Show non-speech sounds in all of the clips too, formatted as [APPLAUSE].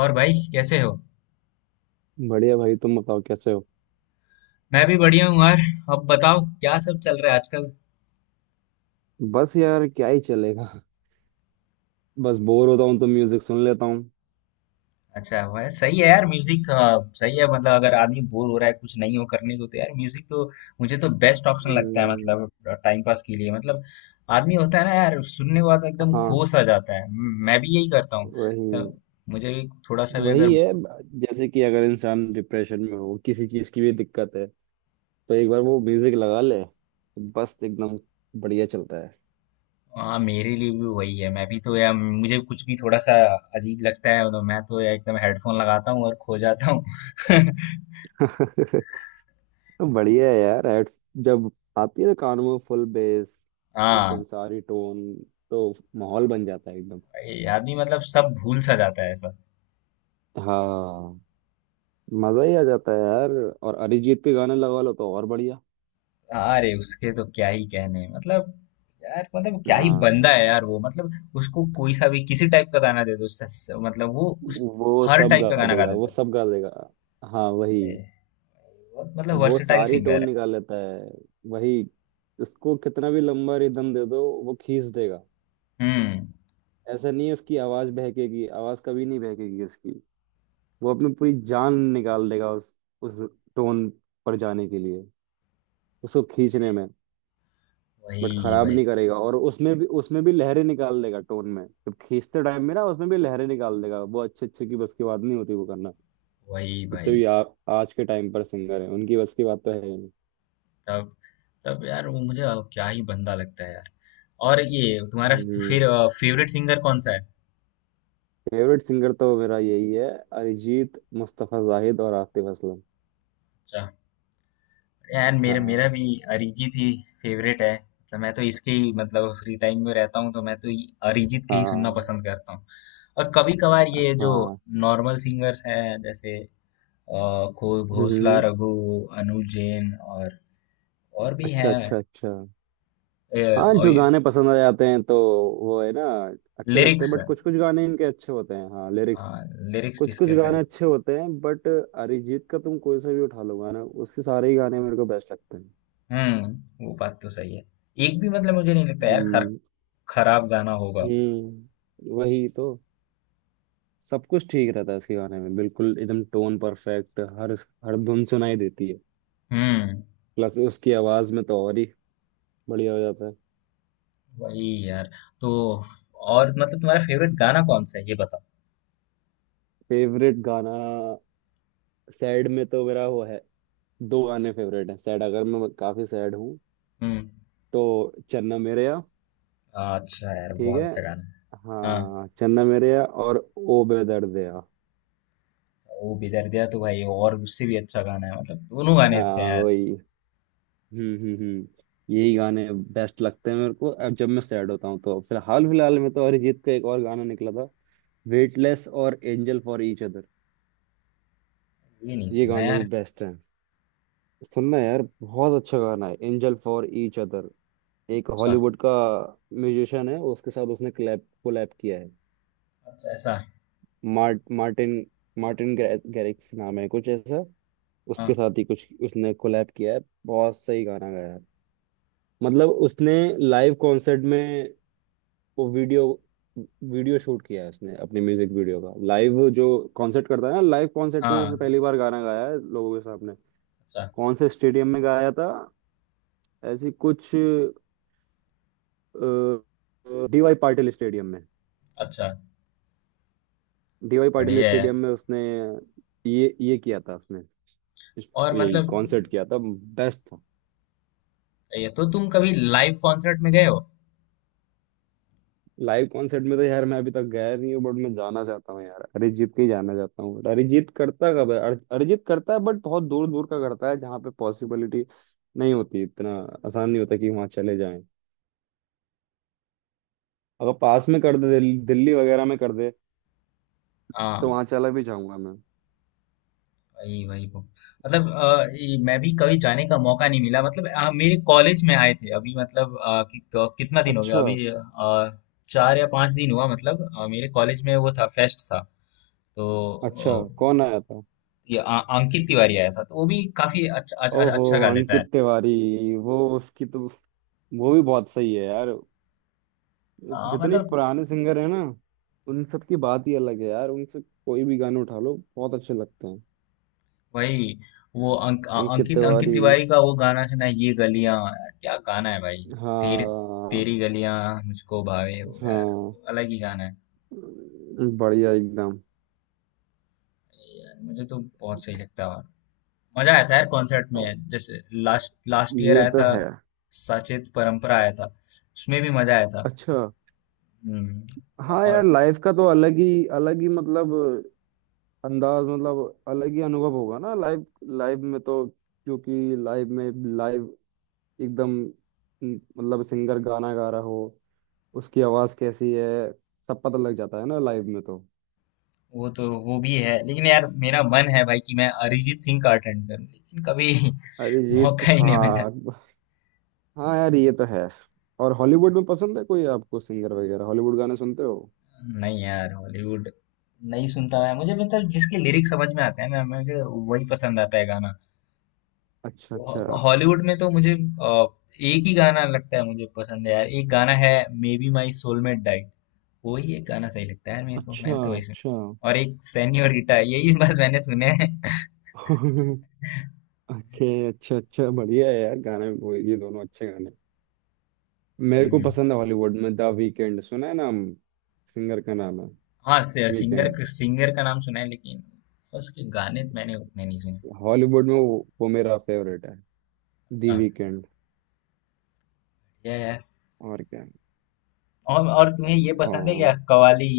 और भाई कैसे हो? बढ़िया भाई तुम बताओ कैसे हो। मैं भी बढ़िया हूँ यार। अब बताओ क्या सब चल रहा है आजकल? बस यार क्या ही चलेगा। बस बोर होता हूँ तो म्यूजिक सुन लेता हूँ। अच्छा वह सही है यार म्यूजिक। सही है मतलब अगर आदमी बोर हो रहा है कुछ नहीं हो करने को तो यार म्यूजिक तो मुझे तो बेस्ट ऑप्शन लगता है हम्म, मतलब टाइम पास के लिए मतलब आदमी होता है ना यार सुनने के बाद एकदम खो हाँ। सा जाता है। मैं भी यही करता हूँ तो वही। मुझे भी थोड़ा सा भी वही अगर। है। जैसे कि अगर इंसान डिप्रेशन में हो किसी चीज की भी दिक्कत है तो एक बार वो म्यूजिक लगा ले तो बस एकदम बढ़िया चलता है। हाँ मेरे लिए भी वही है मैं भी तो यार मुझे कुछ भी थोड़ा सा अजीब लगता है तो मैं तो यार एकदम हेडफोन लगाता हूँ और खो जाता हूँ। [LAUGHS] बढ़िया है यार। हेड जब आती है ना कान में फुल बेस [LAUGHS] हाँ। एकदम सारी टोन तो माहौल बन जाता है एकदम। आदमी मतलब सब भूल सा जाता है ऐसा। हाँ। मजा ही आ जाता है यार। और अरिजीत के गाने लगा लो तो और बढ़िया। अरे उसके तो क्या ही कहने मतलब। यार मतलब क्या ही बंदा हाँ। है यार वो मतलब उसको कोई सा भी किसी टाइप का गाना दे दो मतलब वो उस वो हर सब टाइप का गा गाना गा देगा, वो देता है। सब गा देगा। हाँ वही। ए, बहुत मतलब वो वर्सेटाइल सारी सिंगर टोन है। निकाल लेता है। वही। उसको कितना भी लंबा रिदम दे दो वो खींच देगा। हम्म। ऐसा नहीं है उसकी आवाज बहकेगी, आवाज कभी नहीं बहकेगी उसकी। वो अपनी पूरी जान निकाल देगा उस टोन पर जाने के लिए, उसको खींचने में। बट वही खराब भाई नहीं करेगा, और उसमें भी लहरें निकाल देगा टोन में, जब खींचते टाइम में ना उसमें भी लहरें निकाल देगा वो। अच्छे अच्छे की बस की बात नहीं होती वो करना। वही जितने भाई भी आज के टाइम पर सिंगर है उनकी बस की बात तो है ही नहीं। तब तब यार वो मुझे क्या ही बंदा लगता है यार। और ये तुम्हारा फिर हम्म। फेवरेट सिंगर कौन सा है? फेवरेट सिंगर तो मेरा यही है, अरिजीत मुस्तफा जाहिद और आतिफ असलम। अच्छा। यार मेरा हाँ। मेरा भी अरिजीत ही फेवरेट है। तो मैं तो इसके ही मतलब फ्री टाइम में रहता हूँ तो मैं तो ये अरिजीत के ही सुनना हाँ। पसंद करता हूँ। और कभी कभार ये जो हाँ। नॉर्मल सिंगर्स हैं जैसे अ, घोषला हम्म। रघु, अनुज जैन और भी अच्छा, हैं। अच्छा, अच्छा। ए, हाँ और जो गाने पसंद आ जाते हैं तो वो है ना, अच्छे लगते हैं, लिरिक्स बट कुछ कुछ गाने इनके अच्छे होते हैं। हाँ लिरिक्स। लिरिक्स कुछ कुछ जिसके से। गाने अच्छे होते हैं, बट अरिजीत का तुम कोई सा भी उठा लो गाना, उसके सारे ही गाने मेरे को बेस्ट लगते हैं। वो बात तो सही है। एक भी मतलब मुझे नहीं लगता यार, हम्म, खराब गाना होगा। हम्म, वही तो। सब कुछ ठीक रहता है उसके गाने में, बिल्कुल एकदम टोन परफेक्ट, हर हर धुन सुनाई देती है। हम्म प्लस उसकी आवाज में तो और ही बढ़िया हो जाता है। वही यार, तो और मतलब तुम्हारा फेवरेट गाना कौन सा है ये बताओ? फेवरेट गाना सैड में तो मेरा वो है। दो गाने फेवरेट हैं सैड, अगर मैं काफी सैड हूँ हुँ। तो चन्ना मेरेया। अच्छा है यार, ठीक बहुत है। अच्छा गाना है। हाँ। हाँ, चन्ना मेरेया और ओ बेदर्द दया। वो भी दर्द दिया तो भाई और उससे भी अच्छा गाना है मतलब दोनों गाने अच्छे हैं हाँ यार। वही। हम्म, हम्म, हम्म। यही गाने बेस्ट लगते हैं मेरे को, अब जब मैं सैड होता हूँ तो। फिलहाल फिलहाल में तो अरिजीत का एक और गाना निकला था, वेटलेस और एंजल फॉर ईच अदर। ये नहीं ये सुना गाने भी यार। बेस्ट हैं। सुनना यार, बहुत अच्छा गाना है एंजल फॉर ईच अदर। एक अच्छा, हॉलीवुड का म्यूजिशियन है, उसके साथ उसने कोलैब कोलैब किया है। अच्छा ऐसा है। मार्टिन मार्टिन गैरिक्स नाम है कुछ ऐसा। उसके हाँ। साथ ही कुछ उसने कोलैब किया है। बहुत सही गाना गाया है। मतलब उसने लाइव कॉन्सर्ट में वो वीडियो वीडियो शूट किया है, उसने अपने म्यूजिक वीडियो का। लाइव जो कॉन्सर्ट करता है ना, लाइव कॉन्सर्ट में हाँ, उसने पहली बार गाना गाया है लोगों के सामने। अच्छा, कौन से स्टेडियम में गाया था, ऐसी कुछ डीवाई पाटिल स्टेडियम में। अच्छा, डीवाई पाटिल बढ़िया है यार। स्टेडियम में उसने ये किया था उसने। और यही मतलब कॉन्सर्ट किया था बेस्ट। ये तो तुम कभी लाइव कॉन्सर्ट में गए हो? लाइव कॉन्सर्ट में तो यार मैं अभी तक गया नहीं हूँ, बट मैं जाना चाहता हूँ यार, अरिजीत के ही जाना चाहता हूँ। बट अरिजीत करता कब है? अरिजीत करता है, बट बहुत दूर दूर का करता है जहाँ पे पॉसिबिलिटी नहीं होती। इतना आसान नहीं होता कि वहाँ चले जाएं। अगर पास में कर दे, दिल्ली वगैरह में कर दे, हाँ, तो वहाँ चला भी जाऊंगा मैं। वही वही वो। मतलब ये मैं भी कभी जाने का मौका नहीं मिला, मतलब मेरे कॉलेज में आए थे अभी, मतलब कि क कितना दिन हो गया अच्छा, अभी, 4 या 5 दिन हुआ, मतलब मेरे कॉलेज में वो था, फेस्ट था। तो अच्छा। कौन आया था? ये अंकित तिवारी आया था तो वो भी काफी अच्छा अच्छा, ओहो, अच्छा गा लेता है। अंकित तिवारी। वो उसकी तो, वो भी बहुत सही है यार। जितने मतलब पुराने सिंगर है ना, उन सब की बात ही अलग है यार, उनसे कोई भी गाने उठा लो बहुत अच्छे लगते हैं। भाई वो अंकित अंकित अंकित तिवारी। तिवारी का वो गाना सुना है ये गलियां, यार क्या गाना है भाई, तेरी तेरी हाँ। गलियां मुझको भावे वो यार, हाँ। अलग ही गाना है, बढ़िया एकदम। यार मुझे तो बहुत सही लगता है। और मजा आया था यार कॉन्सर्ट ओ, में, जैसे लास्ट लास्ट ईयर ये आया तो था है। सचेत परंपरा, आया था उसमें भी मजा आया था। अच्छा। हम्म, हाँ और यार, लाइफ का तो अलग ही, अलग ही, मतलब अंदाज, मतलब अलग ही अनुभव होगा ना लाइफ लाइफ में तो, क्योंकि लाइफ में लाइव एकदम, मतलब सिंगर गाना गा रहा हो, उसकी आवाज कैसी है, सब पता लग जाता है ना लाइव में तो। वो तो वो भी है लेकिन यार मेरा मन है भाई कि मैं अरिजीत सिंह का अटेंड करूं, लेकिन कभी [LAUGHS] अरिजीत। मौका ही नहीं मिला। हाँ। हाँ यार, ये तो है। और हॉलीवुड में पसंद है कोई आपको सिंगर वगैरह, हॉलीवुड गाने सुनते हो? नहीं यार, हॉलीवुड नहीं सुनता मैं, मुझे मतलब जिसके लिरिक्स समझ में आते हैं ना मुझे वही पसंद आता है गाना। अच्छा, अच्छा। हॉलीवुड में तो मुझे एक ही गाना लगता है, मुझे पसंद है यार एक गाना है, मे बी माई सोलमेट डाइट। वही एक गाना सही लगता है यार मेरे को, अच्छा, मैंने तो वही अच्छा। सुना, और एक सेन्योरिटा, यही बस मैंने सुने हैं। [LAUGHS] ओके, अच्छा, अच्छा, बढ़िया है यार गाने वो, ये दोनों अच्छे गाने मेरे को [LAUGHS] पसंद है। हॉलीवुड में द वीकेंड सुना है नाम? सिंगर का नाम है हाँ, वीकेंड। सिंगर सिंगर का नाम सुना है लेकिन उसके गाने तो मैंने उतने नहीं सुने। हॉलीवुड में वो मेरा फेवरेट है, दी हाँ वीकेंड। ये है। और क्या। और तुम्हें ये आ, पसंद है क्या कवाली?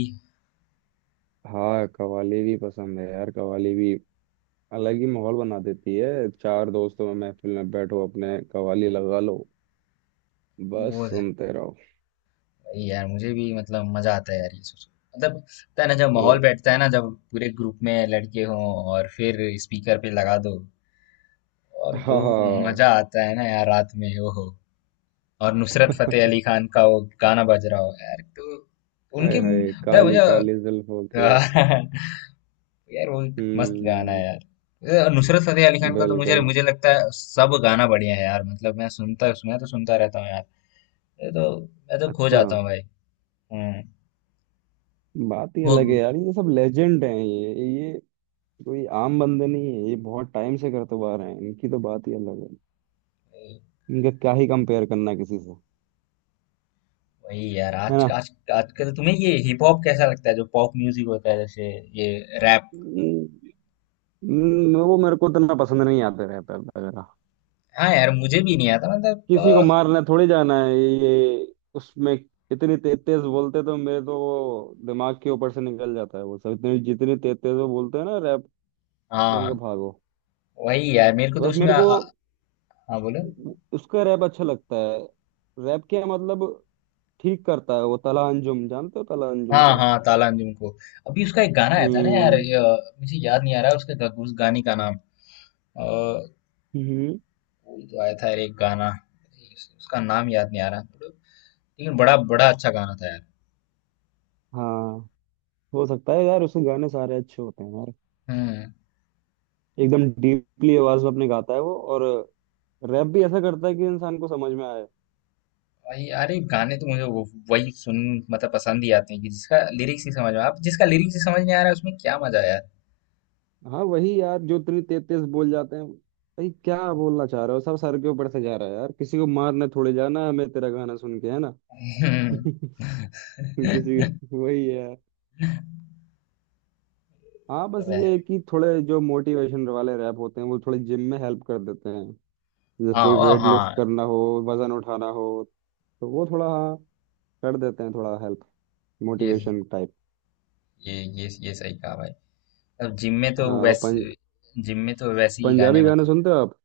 हाँ, कवाली भी पसंद है यार, कवाली भी अलग ही माहौल बना देती है। चार दोस्तों में महफिल में बैठो अपने, कव्वाली लगा लो, बस बोध, सुनते रहो। वही यार मुझे भी मतलब मजा आता है यार ये सुन, मतलब होता है ना जब माहौल ओ, बैठता है ना, जब पूरे ग्रुप में लड़के हों और फिर स्पीकर पे लगा दो, और हा जो हा, मजा आता है ना यार रात में, वो हो और नुसरत फतेह अली खान का वो गाना बज रहा हो यार, तो हाय उनके हाय मतलब काली काली जुल्फों मुझे के। [LAUGHS] यार वो एक मस्त गाना हम्म। है यार। ये नुसरत फतेह अली खान का तो मुझे बिल्कुल। मुझे लगता है सब गाना बढ़िया है यार, मतलब मैं सुनता, मैं तो सुनता रहता हूँ यार, ये तो मैं तो खो अच्छा। जाता हूँ भाई। हम्म। बात ही वो अलग है यार, ये सब लेजेंड हैं, ये कोई आम बंदे नहीं है, ये बहुत टाइम से करते हुए आ रहे हैं, इनकी तो बात ही अलग है। इनका क्या ही कंपेयर करना किसी से। वही यार, है आज ना। आज आजकल तुम्हें ये हिप हॉप कैसा लगता है, जो पॉप म्यूजिक होता है जैसे ये रैप? हम्म, वो मेरे को इतना पसंद नहीं आते, रहता वगैरह। हाँ यार मुझे भी नहीं आता, मतलब किसी को मारने थोड़ी जाना है ये उसमें, इतनी तेज तेज बोलते तो मेरे तो वो दिमाग के ऊपर से निकल जाता है, वो सब इतनी जितनी तेज तेज वो बोलते हैं ना रैप। मैंने कहा हाँ भागो। वही यार मेरे को तो बस उसमें मेरे आ, को आ, हाँ बोलो। उसका रैप अच्छा लगता है। रैप क्या मतलब, ठीक करता है वो तला अंजुम। जानते हो तला अंजुम हाँ को? हाँ, ताला अंजुम को अभी उसका एक गाना आया था ना यार, हम्म। ये, मुझे याद नहीं आ रहा है उसके उस गाने का नाम। अ, हम्म। अभी तो आया था यार एक गाना, उसका नाम याद नहीं आ रहा, लेकिन बड़ा बड़ा अच्छा गाना था यार। हाँ, हो सकता है यार, उसके गाने सारे अच्छे होते हैं यार। हम्म। एकदम डीपली आवाज में अपने गाता है वो, और रैप भी ऐसा करता है कि इंसान को समझ में आए। भाई अरे गाने तो मुझे वही सुन, मतलब पसंद ही आते हैं, कि जिसका लिरिक्स नहीं समझ में आप, जिसका लिरिक्स ही समझ नहीं आ रहा है उसमें क्या मजा है यार। हम्म। हाँ वही यार, जो त्री तेतीस बोल जाते हैं, भाई क्या बोलना चाह रहे हो, सब सर के ऊपर से जा रहा है यार, किसी को मारने थोड़े जाना है हमें तेरा गाना सुन के, है ना। [LAUGHS] [LAUGHS] किसी वही है। हाँ, तो बस ये है कि थोड़े जो मोटिवेशन वाले रैप होते हैं वो थोड़े जिम में हेल्प कर देते हैं। जैसे हाँ कोई वाह वेट लिफ्ट हाँ, करना हो, वजन उठाना हो, तो वो थोड़ा, हाँ, कर देते हैं, थोड़ा हेल्प, ये मोटिवेशन टाइप। ये सही कहा भाई। अब जिम में तो हाँ, और वैसे जिम में तो वैसे ही गाने पंजाबी गाने मतलब सुनते हो आप?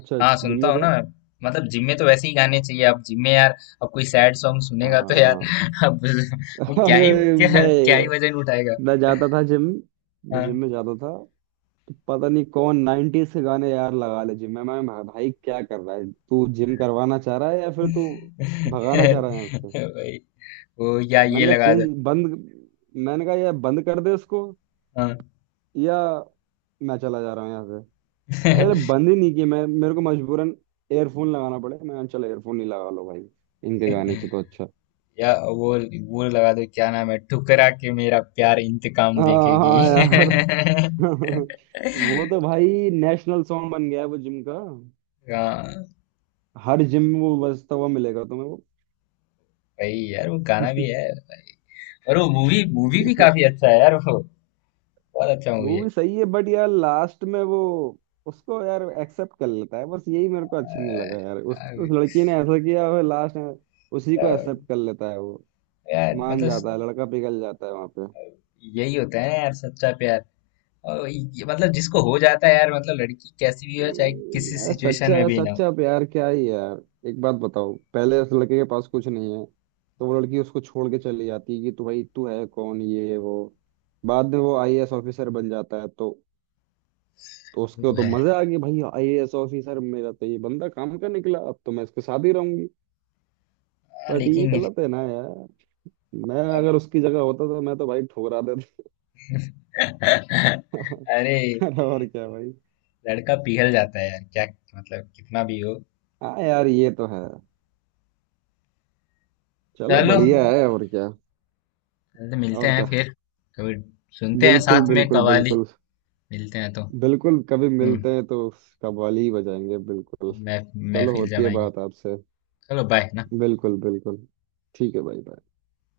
अच्छा हाँ जिम सुनता में हूँ क्या? ना मैं। मतलब जिम में तो वैसे ही गाने चाहिए, अब जिम में यार, अब कोई सैड सॉन्ग सुनेगा तो यार हाँ। [LAUGHS] अब वो [LAUGHS] अरे क्या ही मैं वजन उठाएगा। मैं जाता था जिम। मैं जिम हाँ। में जाता था तो पता नहीं कौन 90s के गाने यार लगा ले जिम में। भाई क्या कर रहा है तू, जिम करवाना चाह रहा है या फिर तू भगाना चाह रहा है यहाँ [LAUGHS] से? भाई वो या ये मैंने कहा लगा चेंज, दो। बंद। मैंने कहा यार बंद कर दे इसको, हाँ। या मैं चला जा रहा हूँ यहाँ से। अरे [LAUGHS] बंद ही नहीं किया, मैं मेरे को मजबूरन एयरफोन लगाना पड़े। मैं चलो एयरफोन नहीं लगा लो भाई, इनके गाने से तो अच्छा। या वो वो लगा दो क्या नाम है, ठुकरा के मेरा प्यार [LAUGHS] इंतकाम हाँ, देखेगी। हाँ यार। [LAUGHS] [LAUGHS] वो तो भाई नेशनल सॉन्ग बन गया है वो जिम का। हाँ हर जिम में वो बजता हुआ मिलेगा तुम्हें वो। भाई यार वो गाना भी [LAUGHS] है, और वो मूवी मूवी भी काफी अच्छा है यार, वो बहुत अच्छा मूवी है मूवी सही है, बट यार लास्ट में वो उसको यार एक्सेप्ट कर लेता है, बस यही मेरे को अच्छा नहीं लगा यार, उस यार। उस लड़की ने ऐसा किया और लास्ट में उसी को एक्सेप्ट कर लेता है वो। यार, मान मतलब जाता है लड़का, पिघल जाता है वहां। यही होता है यार सच्चा प्यार। और ये, मतलब जिसको हो जाता है यार, मतलब लड़की कैसी भी हो चाहे किसी यार सिचुएशन में सच्चा भी ना हो। सच्चा प्यार क्या ही है यार। एक बात बताओ, पहले उस लड़के के पास कुछ नहीं है तो वो लड़की उसको छोड़ के चली जाती है कि तू भाई तू है कौन, ये है, वो। बाद में वो आईएएस ऑफिसर बन जाता है, तो वो उसको तो तो है। मजा आ गई, भाई आईएएस ऑफिसर, मेरा तो ये बंदा काम का निकला, अब तो मैं इसके साथ ही रहूंगी। हाँ, बट ये लेकिन गलत है ना यार। मैं अगर उसकी जगह होता तो मैं तो भाई ठुकरा [LAUGHS] अरे देता। [LAUGHS] अरे और क्या भाई। लड़का पिघल जाता है यार, क्या मतलब कितना भी हो। हाँ यार, ये तो है। चलो चलो, बढ़िया है, और क्या। चल तो मिलते और हैं क्या। फिर कभी, सुनते हैं बिल्कुल, साथ में बिल्कुल, कवाली। बिल्कुल। मिलते हैं तो। बिल्कुल कभी हम्म। मिलते हैं तो कव्वाली ही बजाएंगे बिल्कुल। चलो महफिल होती है जमाएंगे। बात आपसे। चलो बाय ना। बिल्कुल, बिल्कुल। ठीक है भाई।